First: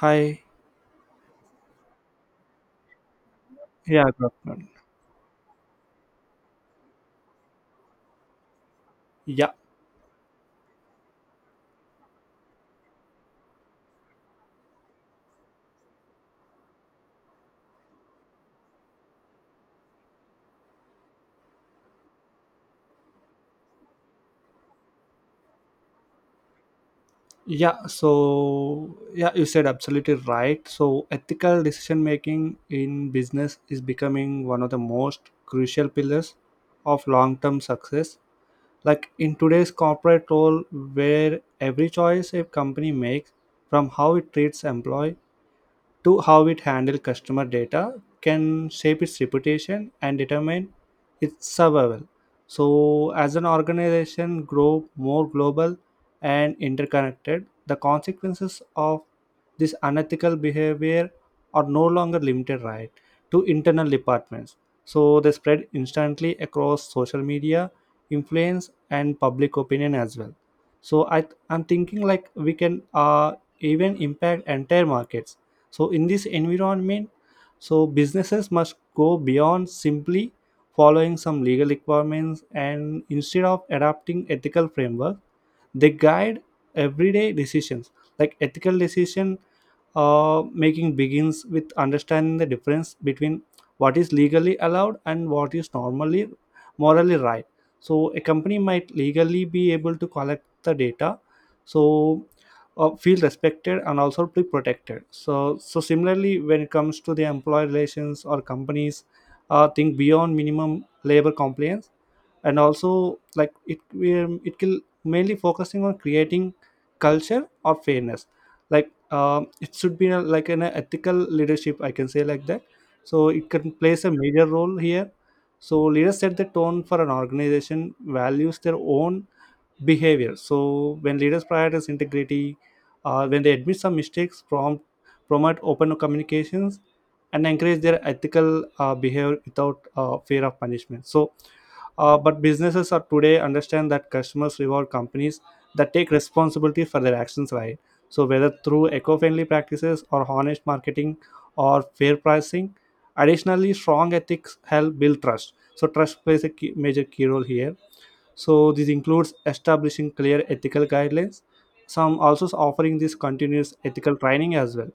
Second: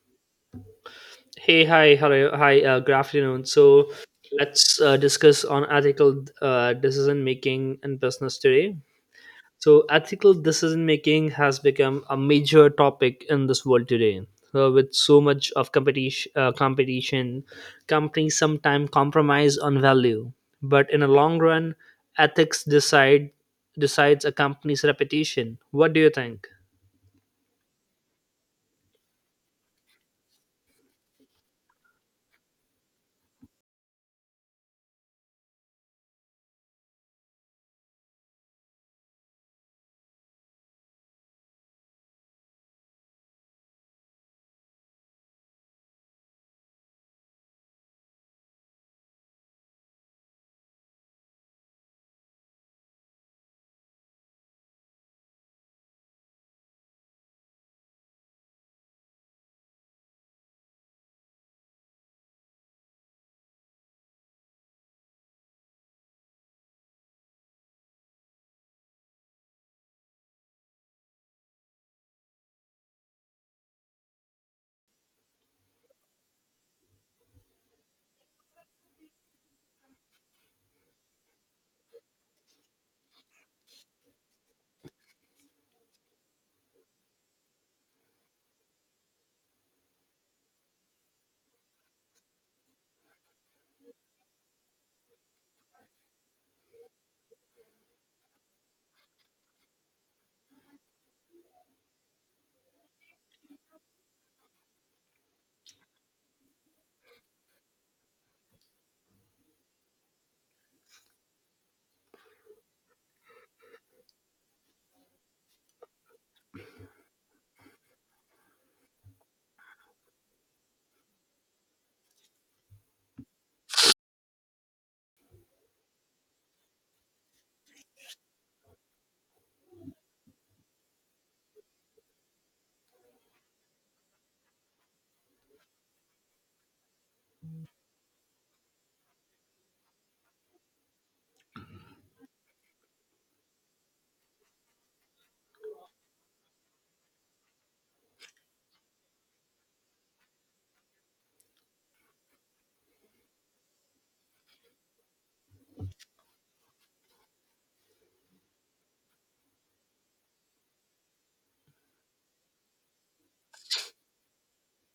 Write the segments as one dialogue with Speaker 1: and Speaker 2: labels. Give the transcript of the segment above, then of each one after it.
Speaker 1: Hi.
Speaker 2: Hey, hi, hello, hi, good afternoon. So
Speaker 1: Yeah, good afternoon.
Speaker 2: let's discuss on ethical decision making in business today.
Speaker 1: Yeah.
Speaker 2: So ethical decision making has become a major topic in this world today. So with so much of competition, competition, companies sometimes compromise on value, but in the long run, ethics decides a company's reputation. What do you think?
Speaker 1: Yeah. You said absolutely right. So, ethical decision making in business is becoming one of the most crucial pillars of long term success. Like in today's corporate world, where every choice a company makes, from how it treats employee to how it handles customer data, can shape its reputation and determine its survival. So, as an organization grow more global and interconnected, the consequences of this unethical behavior are no longer limited, right, to internal departments. So they spread instantly across social media, influence, and public opinion as well. So I'm thinking like we can even impact entire markets. So in this environment, so businesses must go beyond simply following some legal requirements and instead of adopting ethical framework they guide everyday decisions. Like ethical decision making begins with understanding the difference between what is legally allowed and what is normally morally right. So a company might legally be able to collect the data, so feel respected and also be protected. So similarly, when it comes to the employee relations or companies think beyond minimum labor compliance and also, like, it will mainly focusing on creating culture or fairness. Like, it should be a, like an ethical leadership, I can say like that. So it can plays a major role here. So leaders set the tone for an organization values their own behavior. So when leaders prioritize integrity, when they admit some mistakes, promote open communications, and encourage their ethical behavior without fear of punishment. But businesses are today understand that customers reward companies that take responsibility for their actions, right? So whether through eco-friendly practices or honest marketing or fair pricing, additionally, strong ethics help build trust. So trust plays a key, major key role here. So this includes establishing clear ethical guidelines, some also offering this continuous ethical training as well.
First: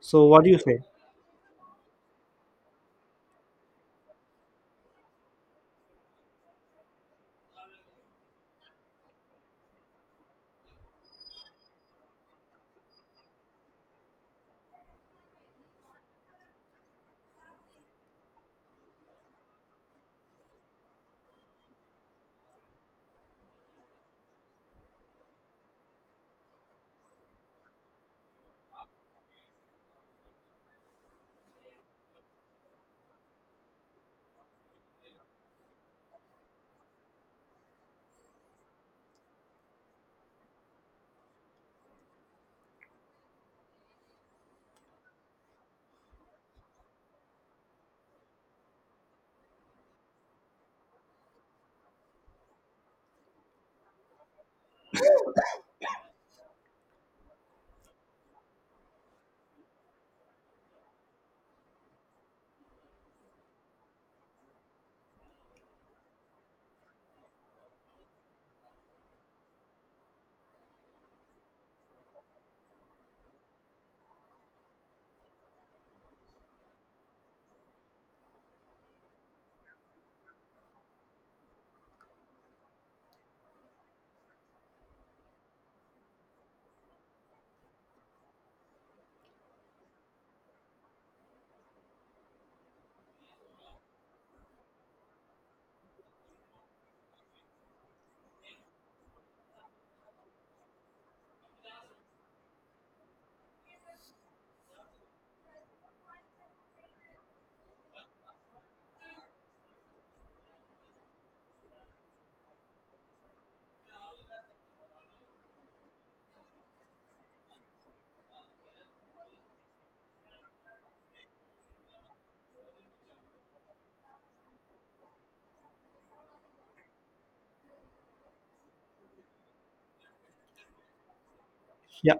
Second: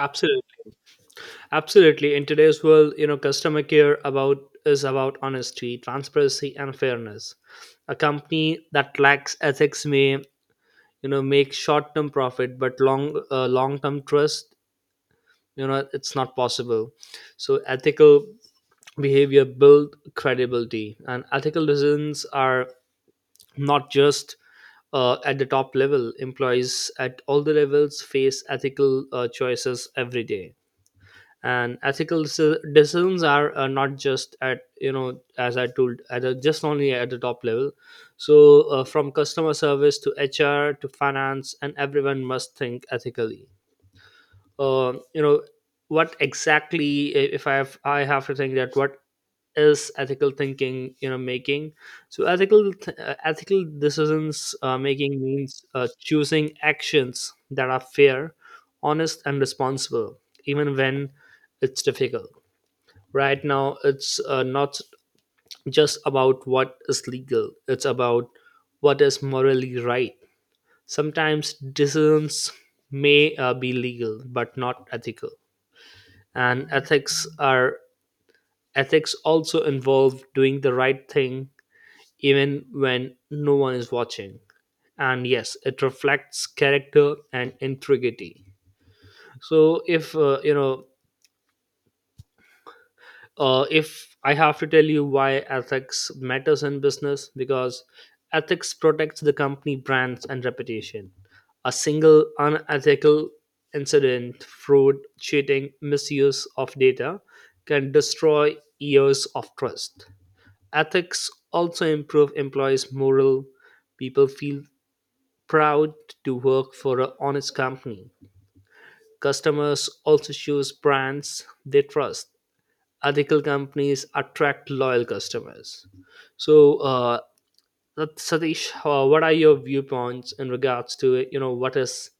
Speaker 1: So what do you say?
Speaker 2: Absolutely. In today's world, you know, customer care about is about honesty, transparency, and fairness. A company that lacks ethics may, you know, make short-term profit, but long-term trust, you know, it's not possible. So ethical behavior build credibility, and ethical decisions are not just at the top level. Employees at all the levels face ethical choices every day. And decisions are not just at, you know, as I told, at a, just only at the top level. So from customer service to HR to finance, and everyone must think ethically. You know, what exactly, I- if I have I have to think that what is ethical thinking, you know, making. So ethical decisions making means choosing actions that are fair, honest, and responsible, even when it's difficult. Right now it's not just about what is legal, it's about what is morally right. Sometimes decisions may be legal but not ethical. And ethics also involve doing the right thing even when no one is watching, and yes, it reflects character and integrity. So if if I have to tell you why ethics matters in business, because ethics protects the company brands and reputation. A single unethical incident, fraud, cheating, misuse of data can destroy years of trust. Ethics also improve employees' morale. People feel proud to work for an honest company. Customers also choose brands they trust. Ethical companies attract loyal customers. So, Satish, what are your viewpoints in regards to, you know, what is
Speaker 1: Yeah.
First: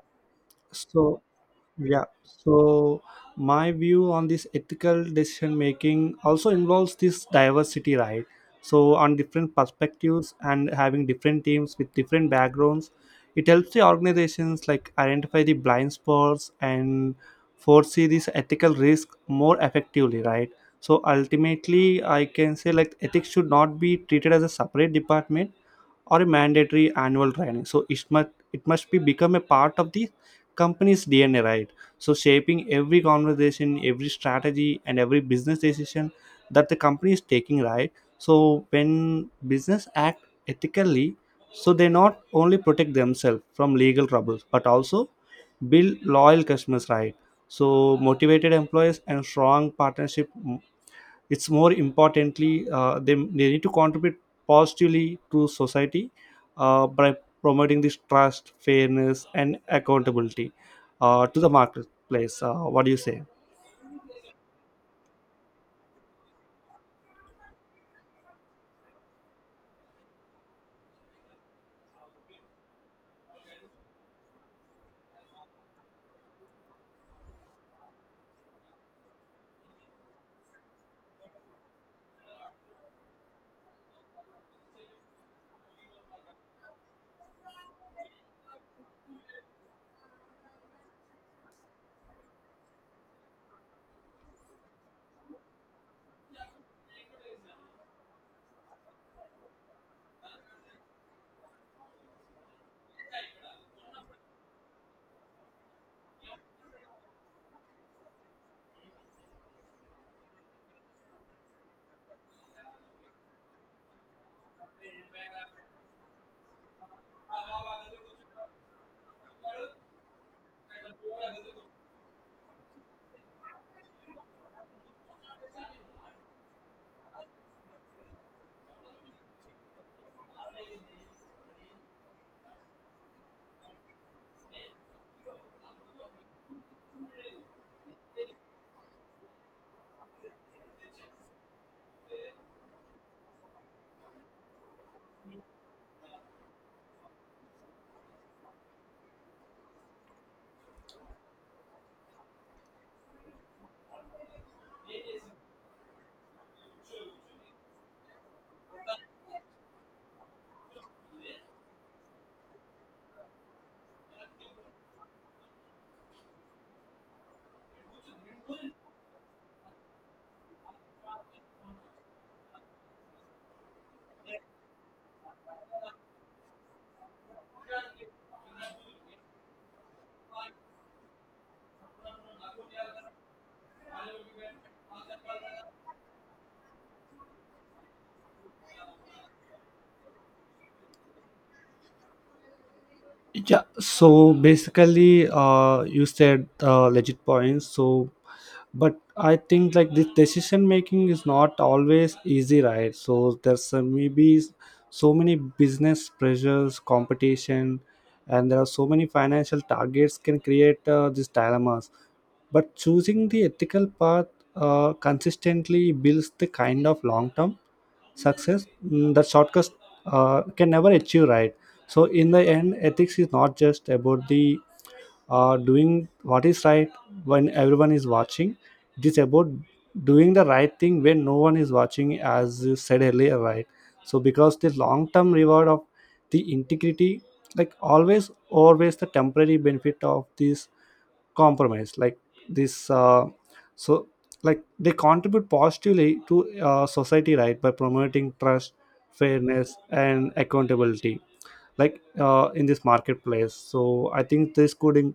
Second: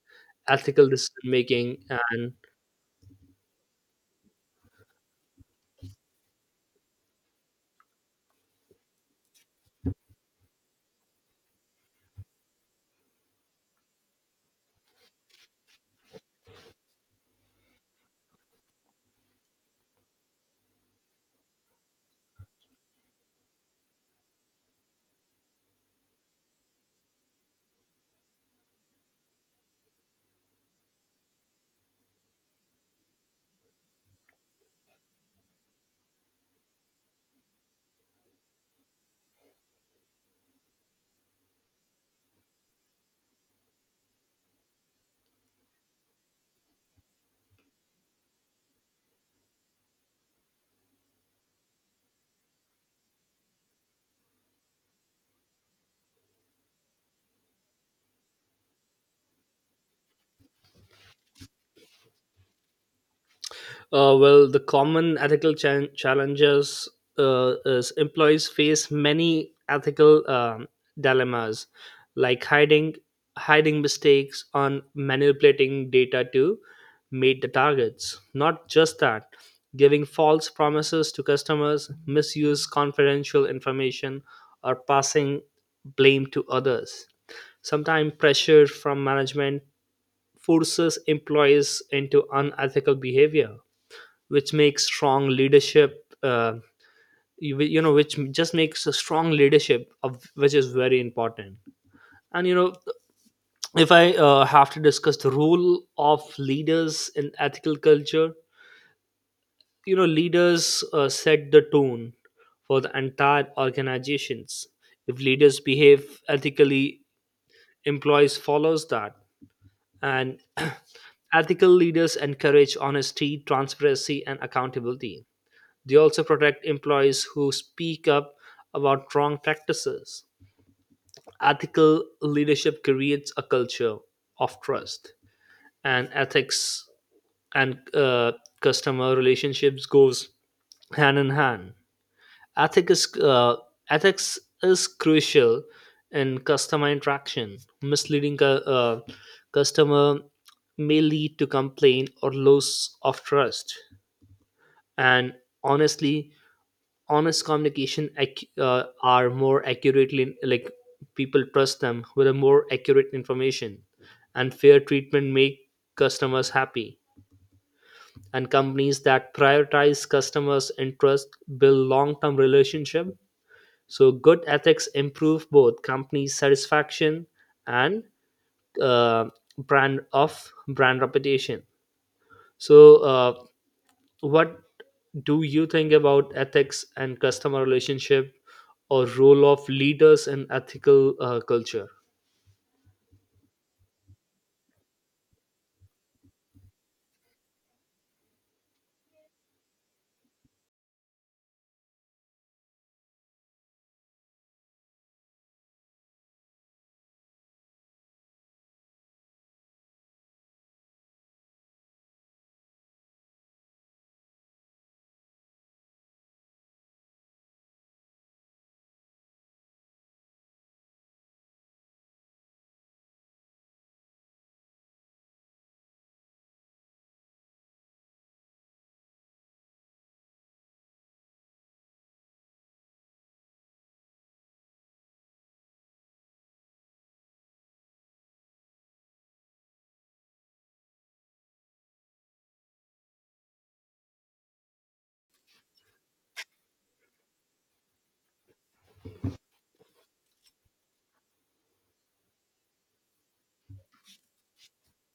Speaker 2: ethical
Speaker 1: so
Speaker 2: decision making?
Speaker 1: yeah
Speaker 2: And
Speaker 1: so my view on this ethical decision making also involves this diversity, right, so on different perspectives, and having different teams with different backgrounds, it helps the organizations like identify the blind spots and foresee this ethical risk more effectively, right? So ultimately, I can say like ethics should not be treated as a separate department or a mandatory annual training. So it must be become a part of the company's DNA, right? So shaping every conversation, every strategy, and every business decision that the company is taking, right? So when business act ethically, so they not only protect themselves from legal troubles, but also build loyal customers, right? So motivated employees and strong partnership, it's more importantly they need to contribute positively to society by promoting this trust, fairness, and accountability to the marketplace. What do you say?
Speaker 2: Well, the common challenges is employees face many ethical dilemmas, like hiding mistakes on manipulating data to meet the targets. Not just that, giving false promises to customers, misuse confidential information, or passing blame to others. Sometimes pressure from management forces employees into unethical behavior, which makes strong leadership, you know, which just makes a strong leadership of which is very important. And you know, if I have to discuss the role of leaders in ethical culture, you know, leaders set the tone for the entire organizations. If leaders behave ethically, employees follows that. And ethical leaders encourage honesty, transparency, and accountability. They also protect employees who speak up about wrong practices. Ethical leadership creates a culture of trust. And ethics and customer relationships goes hand in hand. Ethics is, uh, Ethics is crucial in customer interaction. Misleading customer may lead to complaint or loss of trust. And honestly, honest communication are more accurately, like people trust them with a more accurate information, and fair treatment make customers happy. And companies that prioritize customers interest build long-term relationship. So good ethics improve both company satisfaction and uh, brand reputation. So what do you think about ethics and customer relationship or role of leaders in ethical culture?
Speaker 1: Yeah, so basically, you said legit points. So but I think like this decision making is not always easy, right? So there's maybe so many business pressures, competition, and there are so many financial targets can create these dilemmas. But choosing the ethical path consistently builds the kind of long-term success, that shortcuts can never achieve, right? So in the end, ethics is not just about the doing what is right when everyone is watching. It is about doing the right thing when no one is watching, as you said earlier, right? So, because the long term reward of the integrity, like, always, always the temporary benefit of this compromise, like this. So, like they contribute positively to society, right, by promoting trust, fairness, and accountability like in this marketplace. So I think this could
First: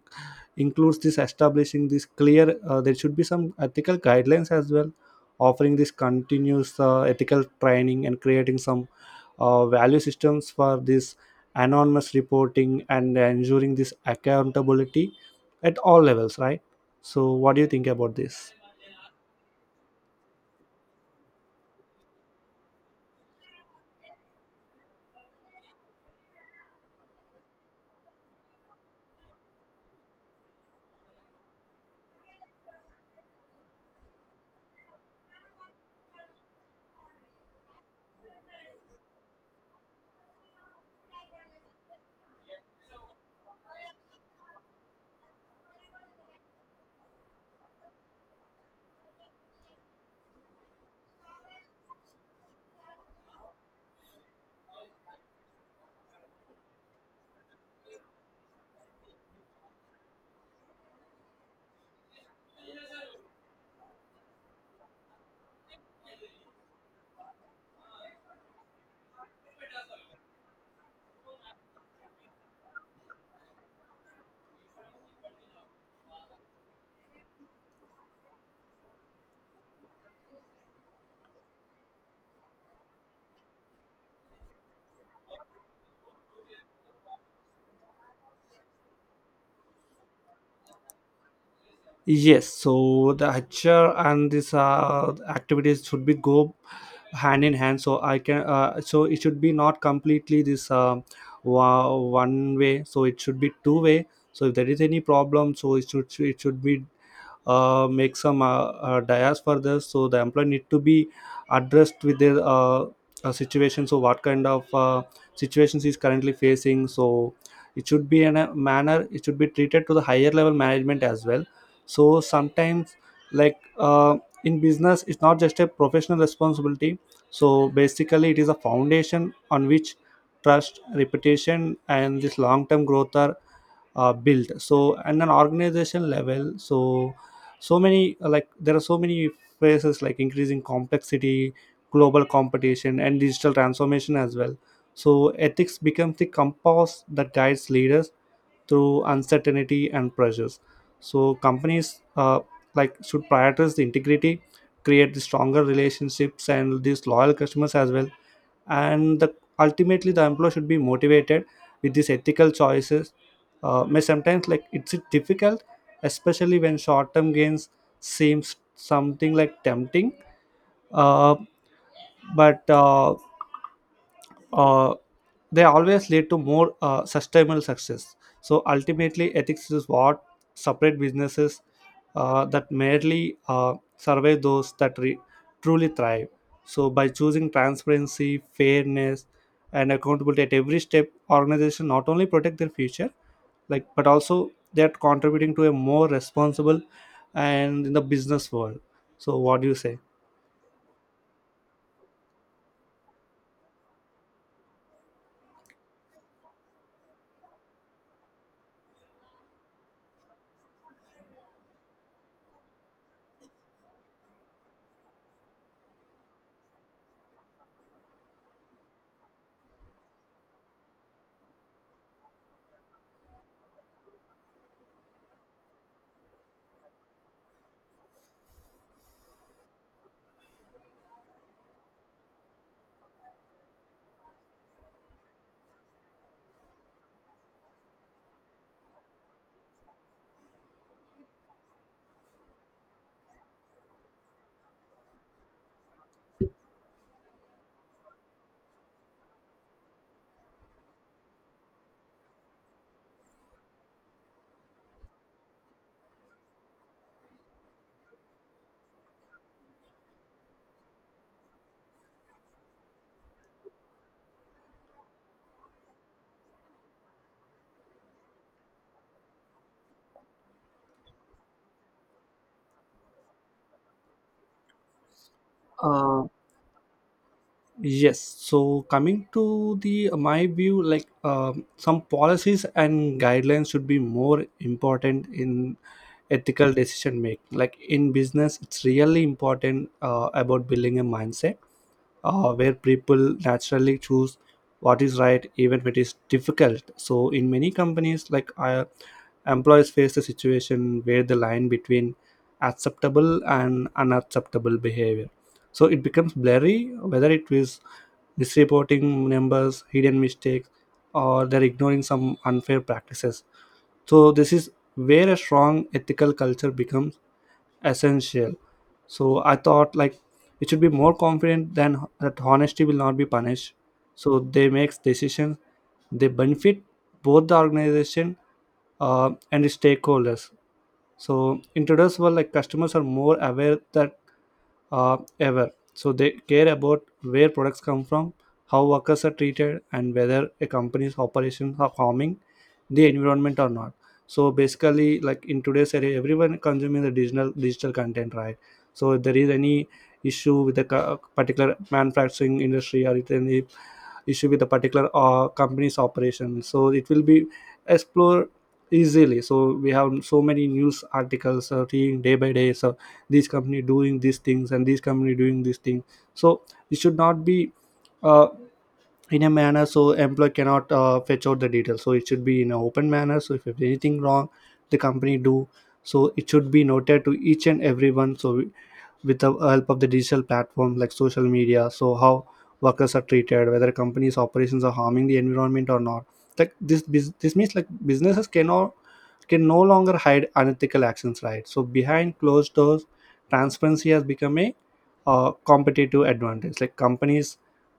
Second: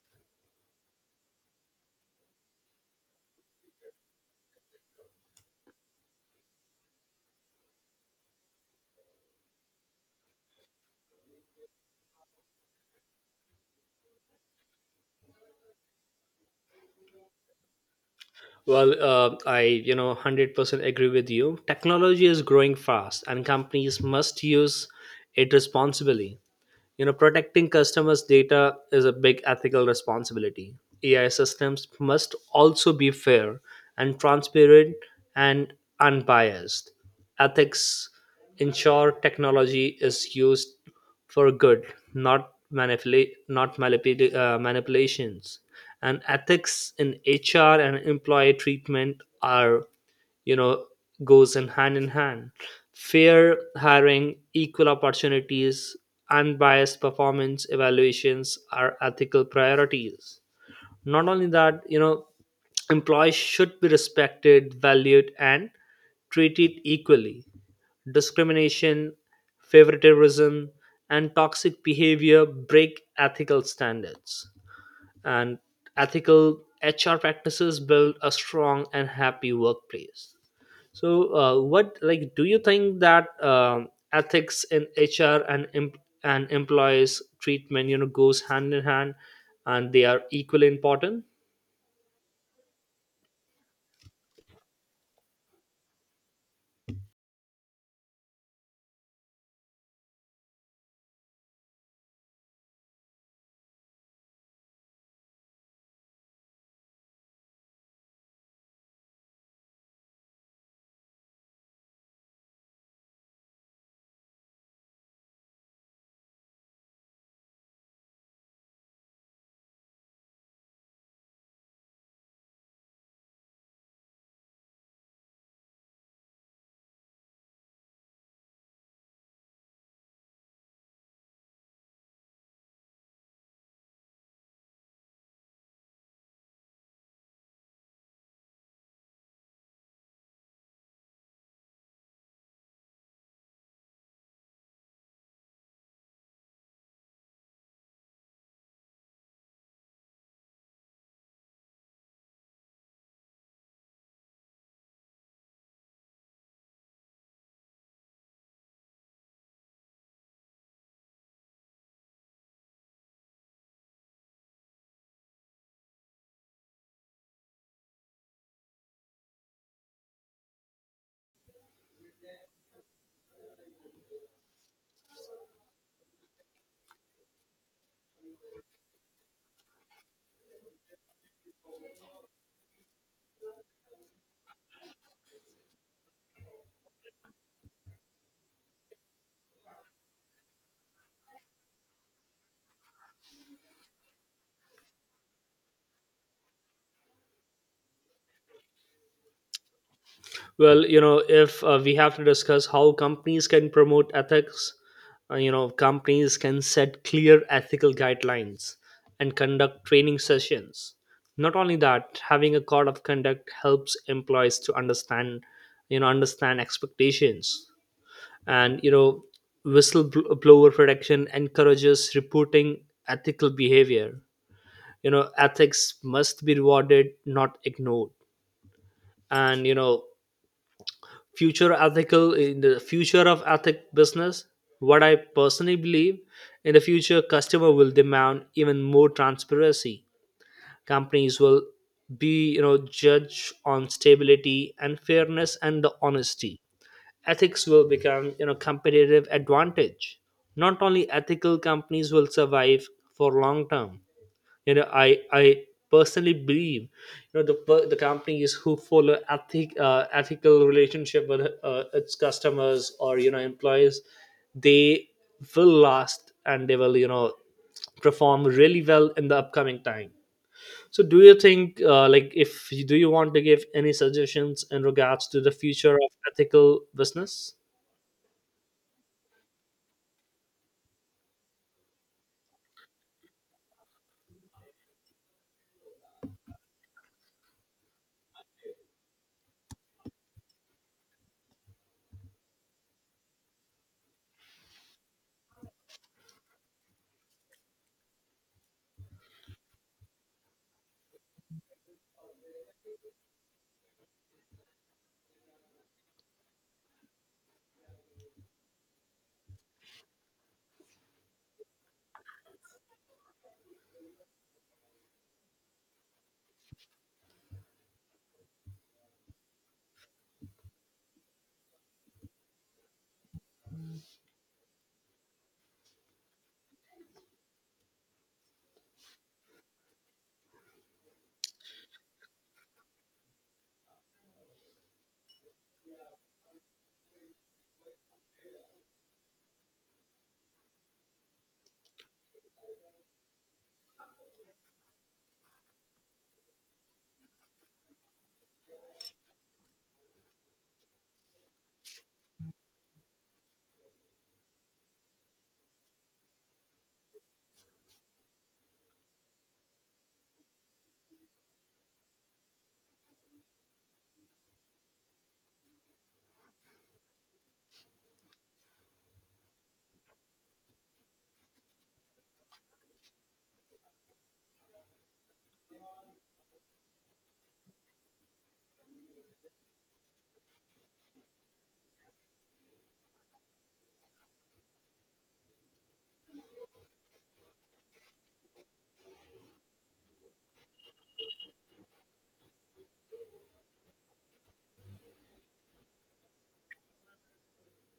Speaker 1: includes this establishing this clear there should be some ethical guidelines as well, offering this continuous ethical training and creating some value systems for this anonymous reporting and ensuring this accountability at all levels, right? So what do you think about this?
Speaker 2: Well, I, you know, 100% agree with you. Technology is growing fast and companies must use it responsibly. You know, protecting customers' data is a big ethical responsibility. AI systems must also be fair and transparent and unbiased. Ethics ensure technology is used for good, not manipulations. And ethics in HR and employee treatment are, you know, goes in hand in hand. Fair hiring, equal opportunities, unbiased performance evaluations are ethical priorities. Not only that, you know, employees should be respected, valued, and treated equally. Discrimination, favoritism, and toxic behavior break ethical standards. And ethical HR practices build a strong and happy workplace. So, what, like, do you think that ethics in HR and and employees treatment, you know, goes hand in hand, and they are equally important?
Speaker 1: Yes, so the HR and this activities should be go hand in hand. So I can so it should be not completely this one way. So it should be two way. So if there is any problem, so it should be make some dias for this. So the employee need to be addressed with their situation, so what kind of situations is currently facing. So it should be in a manner, it should be treated to the higher level management as well. So sometimes, like, in business, it's not just a professional responsibility. So basically, it is a foundation on which trust, reputation, and this long term growth are built. So and an organization level, so so many like there are so many phases like increasing complexity, global competition, and digital transformation as well. So ethics becomes the compass that guides leaders through uncertainty and pressures. So companies like should prioritize the integrity, create the stronger relationships and these loyal customers as well. And the, ultimately, the employer should be motivated with these ethical choices. May sometimes like it's difficult, especially when short-term gains seems something like tempting. Uh, but uh, they always lead to more sustainable success. So ultimately, ethics is what separate businesses that merely survive those that truly thrive. So by choosing transparency, fairness, and accountability at every step, organization not only protect their future, like but also they are contributing to a more responsible and in the business world. So what do you say?
Speaker 2: Well, you know, if we have to discuss how companies can promote ethics, you know, companies can set clear ethical guidelines and conduct training sessions. Not only that, having a code of conduct helps employees to understand, you know, understand expectations. And you know, whistleblower protection encourages reporting ethical behavior. You know, ethics must be rewarded, not ignored. And you know, future ethical in the future of ethic business, what I personally believe, in the future customer will demand even more transparency. Companies will be, you know, judged on stability and fairness and the honesty. Ethics will become, you know, competitive advantage. Not only ethical companies will survive for long term. You know, I personally believe, you know, the companies who follow ethic, ethical relationship with its customers or, you know, employees, they will last and they will, you know, perform really well in the upcoming time. So do you think, like, if you, do you want to give any suggestions in regards to the future of
Speaker 1: Uh,
Speaker 2: ethical business?
Speaker 1: Yes. So coming to the my view, like, some policies and guidelines should be more important in ethical decision making. Like in business, it's really important about building a mindset where people naturally choose what is right even when it is difficult. So in many companies, like, employees face a situation where the line between acceptable and unacceptable behavior, so it becomes blurry, whether it is misreporting numbers, hidden mistakes, or they're ignoring some unfair practices. So this is where a strong ethical culture becomes essential. So I thought like it should be more confident than that honesty will not be punished. So they makes decisions, they benefit both the organization and the stakeholders. So in today's world, like, customers are more aware that ever. So they care about where products come from, how workers are treated, and whether a company's operations are harming the environment or not. So basically, like in today's era, everyone consuming the digital content, right? So if there is any issue with the particular manufacturing industry, or if any issue with a particular company's operation, so it will be explored easily. So we have so many news articles reading day by day. So this company doing these things and this company doing this thing. So it should not be uh, in a manner so employee cannot fetch out the details. So it should be in an open manner, so if there's anything wrong the company do, so it should be noted to each and everyone. So with the help of the digital platform like social media, so how workers are treated, whether companies operations are harming the environment or not. Like this this means like businesses can no longer hide unethical actions, right, so behind closed doors. Transparency has become a competitive advantage. Like companies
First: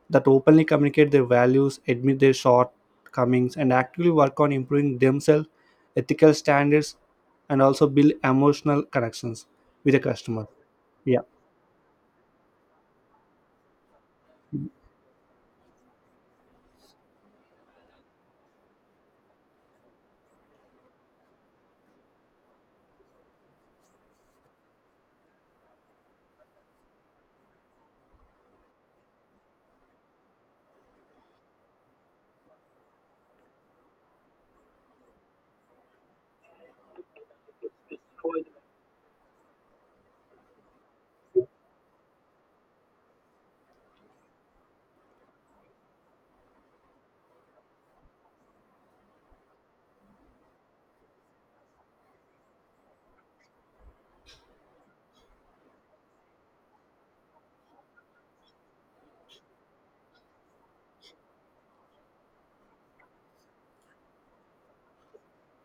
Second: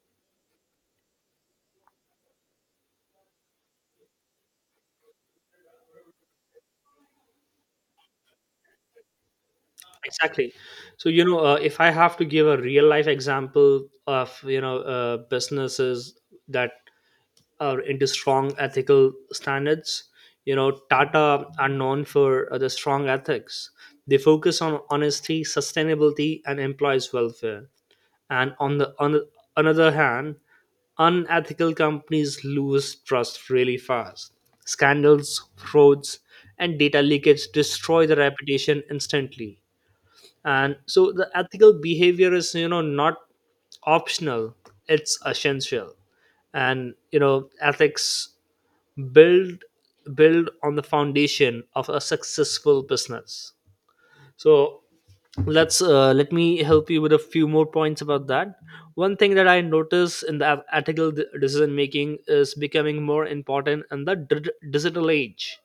Speaker 1: that openly communicate their values, admit their shortcomings, and actively work on improving themselves, ethical standards, and also build emotional connections with the customer.
Speaker 2: Exactly. So you
Speaker 1: Yeah.
Speaker 2: know, if I have to give a real life example of, you know, businesses that are into strong ethical standards, you know, Tata are known for the strong ethics. They focus on honesty, sustainability, and employees welfare. And on the another hand, unethical companies lose trust really fast. Scandals, frauds, and data leakage destroy the reputation instantly. And so the ethical behavior is, you know, not optional, it's essential. And you know, ethics build build on the foundation of a successful business. So let's let me help you with a few more points about that. One thing that I notice in the decision making is becoming more important in the digital age.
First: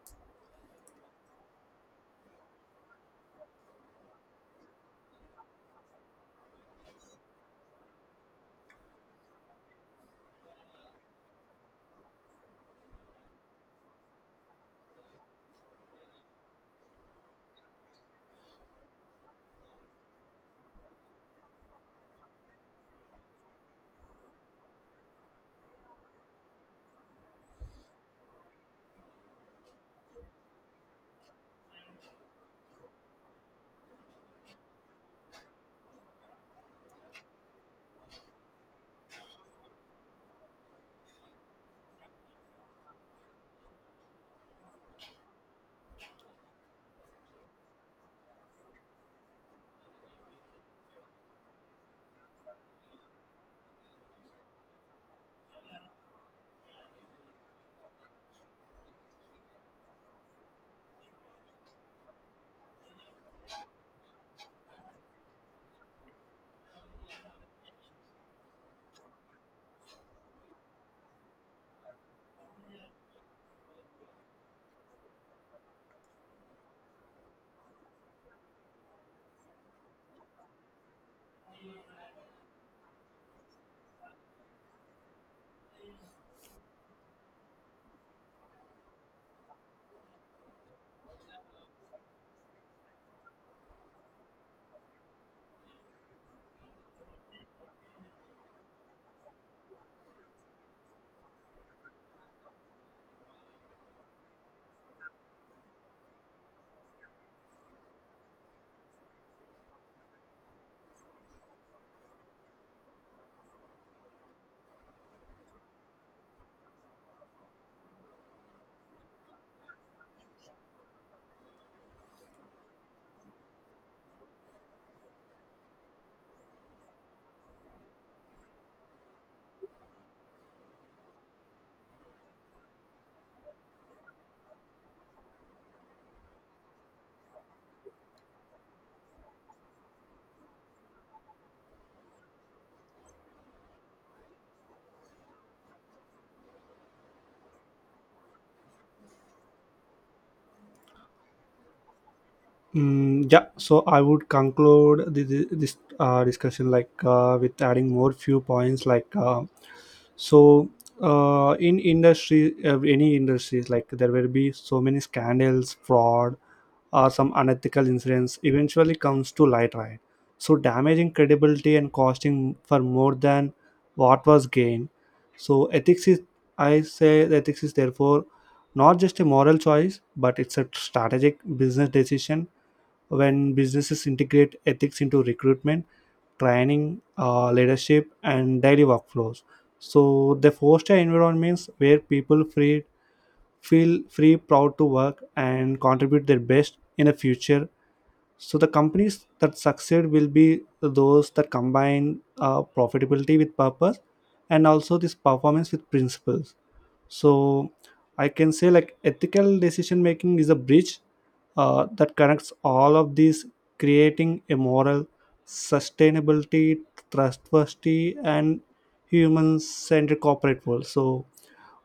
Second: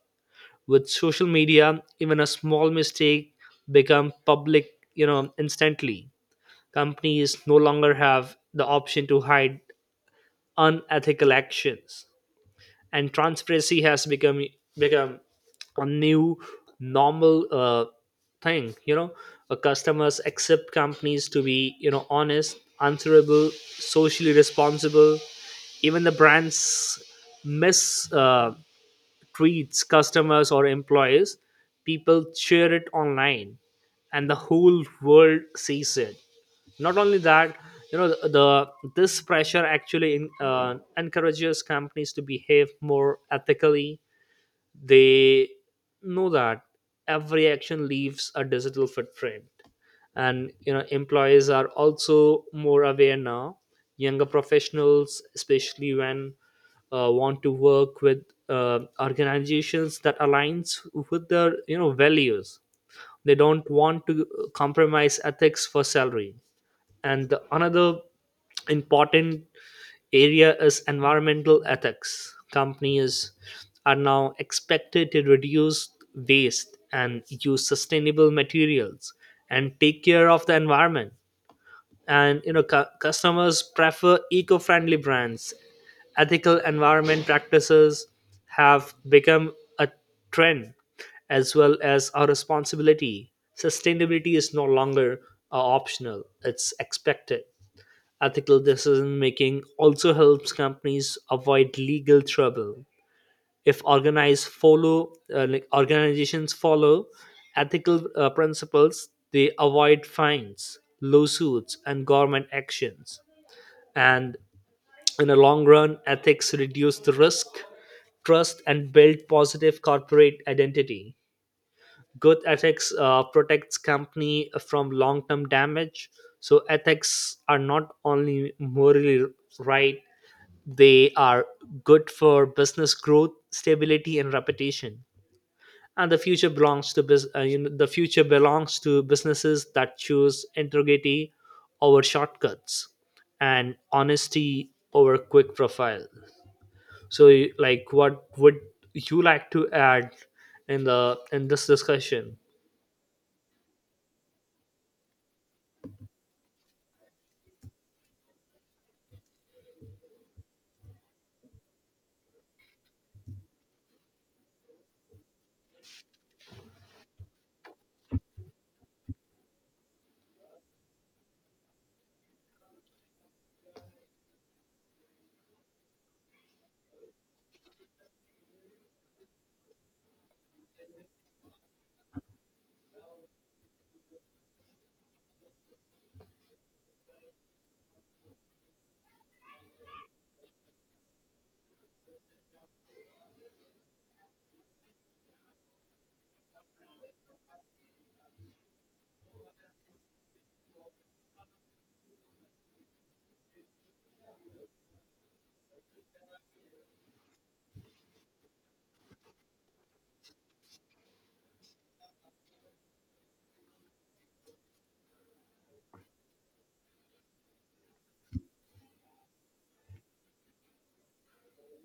Speaker 2: With social media, even a small mistake become public, you know, instantly. Companies no longer have the option to hide unethical actions, and transparency has become a new normal thing. You know, customers accept companies to be, you know, honest, answerable, socially responsible. Even the brands mis uh, treats customers or employees, people share it online, and the whole world sees it. Not only that, you know, the this pressure actually encourages companies to behave more ethically. They know that every action leaves a digital footprint. And you know, employees are also more aware now. Younger professionals especially, when want to work with organizations that aligns with their, you know, values, they don't want to compromise ethics for salary. And the another important area is environmental ethics. Companies are now expected to reduce waste and use sustainable materials and take care of the environment. And you know, customers prefer eco-friendly brands. Ethical environment practices have become a trend as well as our responsibility. Sustainability is no longer optional, it's expected. Ethical decision making also helps companies avoid legal trouble. If organized follow like organizations follow ethical principles, they avoid fines, lawsuits, and government actions. And in the long run, ethics reduce the risk, trust, and build positive corporate identity. Good ethics protects company from long-term damage. So ethics are not only morally right; they are good for business growth, stability, and reputation. And the future belongs to bus- you know, the future belongs to businesses that choose integrity over shortcuts and honesty over quick profile. So, like, what would you like to add in this discussion?
Speaker 1: Yeah, so I would conclude this discussion like with adding more few points, like, so in industry, any industries, like, there will be so many scandals, fraud, or some unethical incidents eventually comes to light, right? So damaging credibility and costing for more than what was gained. So ethics is therefore not just a moral choice, but it's a strategic business decision, when businesses integrate ethics into recruitment, training, leadership, and daily workflows. So they foster environments where feel free, proud to work, and contribute their best in the future. So the companies that succeed will be those that combine profitability with purpose, and also this performance with principles. So I can say like ethical decision making is a bridge that connects all of these, creating a moral sustainability, trustworthy and human centric corporate world. So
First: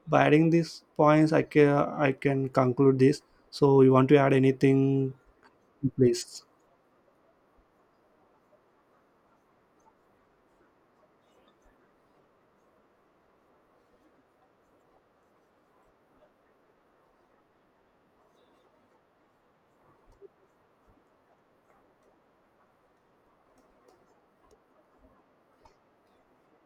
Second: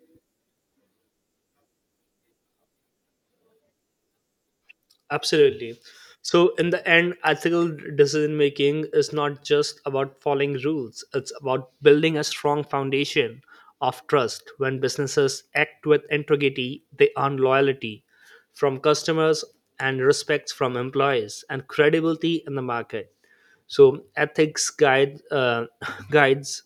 Speaker 1: by adding these points, I can conclude this. So you want to add anything?
Speaker 2: Absolutely.
Speaker 1: Please.
Speaker 2: So, in the end, ethical decision making is not just about following rules, it's about building a strong foundation of trust. When businesses act with integrity, they earn loyalty from customers and respect from employees and credibility in the market. So ethics guide guides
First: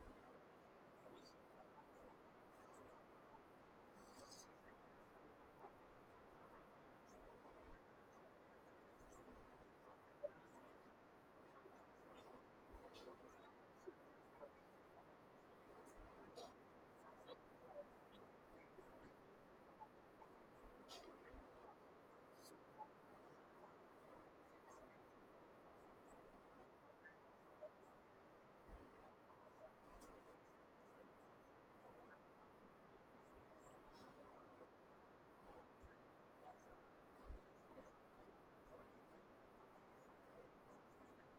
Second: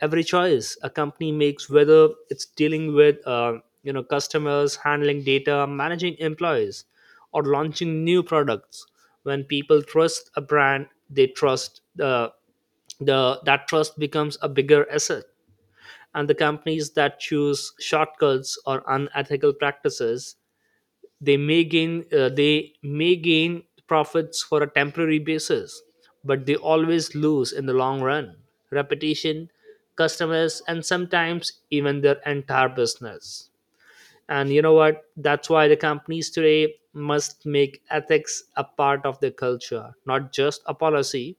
Speaker 2: every choice a company makes, whether it's dealing with, you know, customers, handling data, managing employees, or launching new products. When people trust a brand, they trust the that trust becomes a bigger asset. And the companies that choose shortcuts or unethical practices, they may gain profits for a temporary basis, but they always lose in the long run, reputation, customers, and sometimes even their entire business. And you know what, that's why the companies today must make ethics a part of their culture, not just a policy.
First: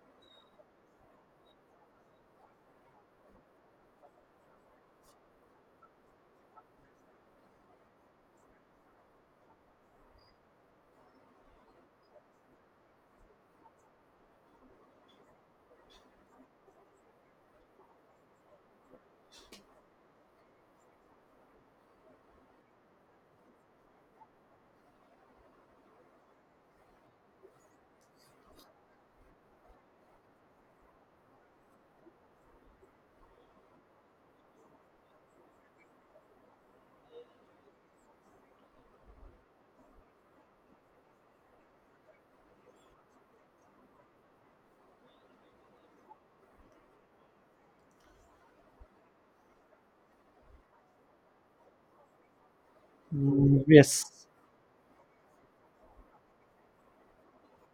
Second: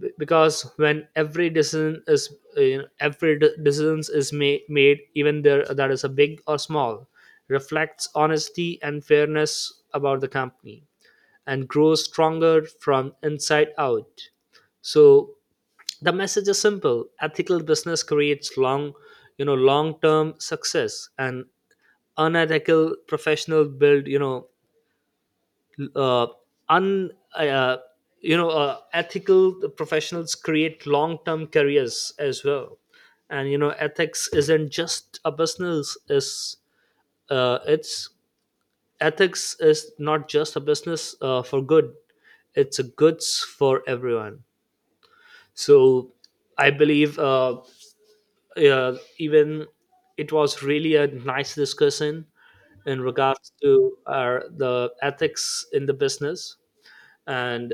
Speaker 2: Because when every decision is, every de- decisions is ma- made, even there, that is a big or small, reflects honesty and fairness about the company and grows stronger from inside out. So the message is simple: ethical business creates long, you know, long term success. And unethical professional build you know uh, un you know ethical professionals create long term careers as well. And you know, ethics isn't just a business is it's ethics is not just a business for good, it's a goods for everyone. So I believe, even it was really a nice discussion in regards
Speaker 1: Mm,
Speaker 2: to
Speaker 1: yes.
Speaker 2: our the ethics in the business. And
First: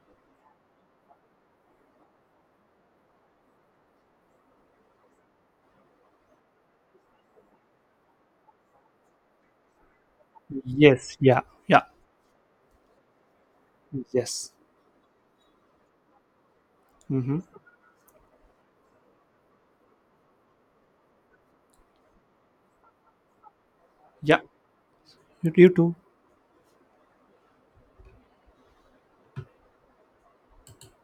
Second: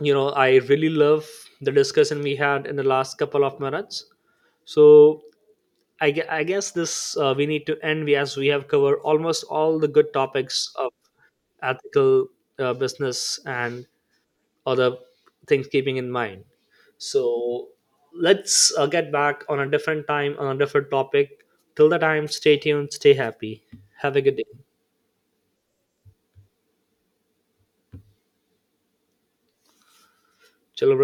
Speaker 2: you know, I really love the discussion we had in the last couple of minutes. So I guess this we need to end, as we have covered almost all the good topics of
Speaker 1: Yes. Yeah. Yeah.
Speaker 2: ethical business and
Speaker 1: Yes.
Speaker 2: other things keeping in mind.
Speaker 1: Mm-hmm.
Speaker 2: So let's get back on a different time on a different topic. Till the time, stay tuned, stay happy, have a good
Speaker 1: Yeah,
Speaker 2: day,
Speaker 1: you too.
Speaker 2: children.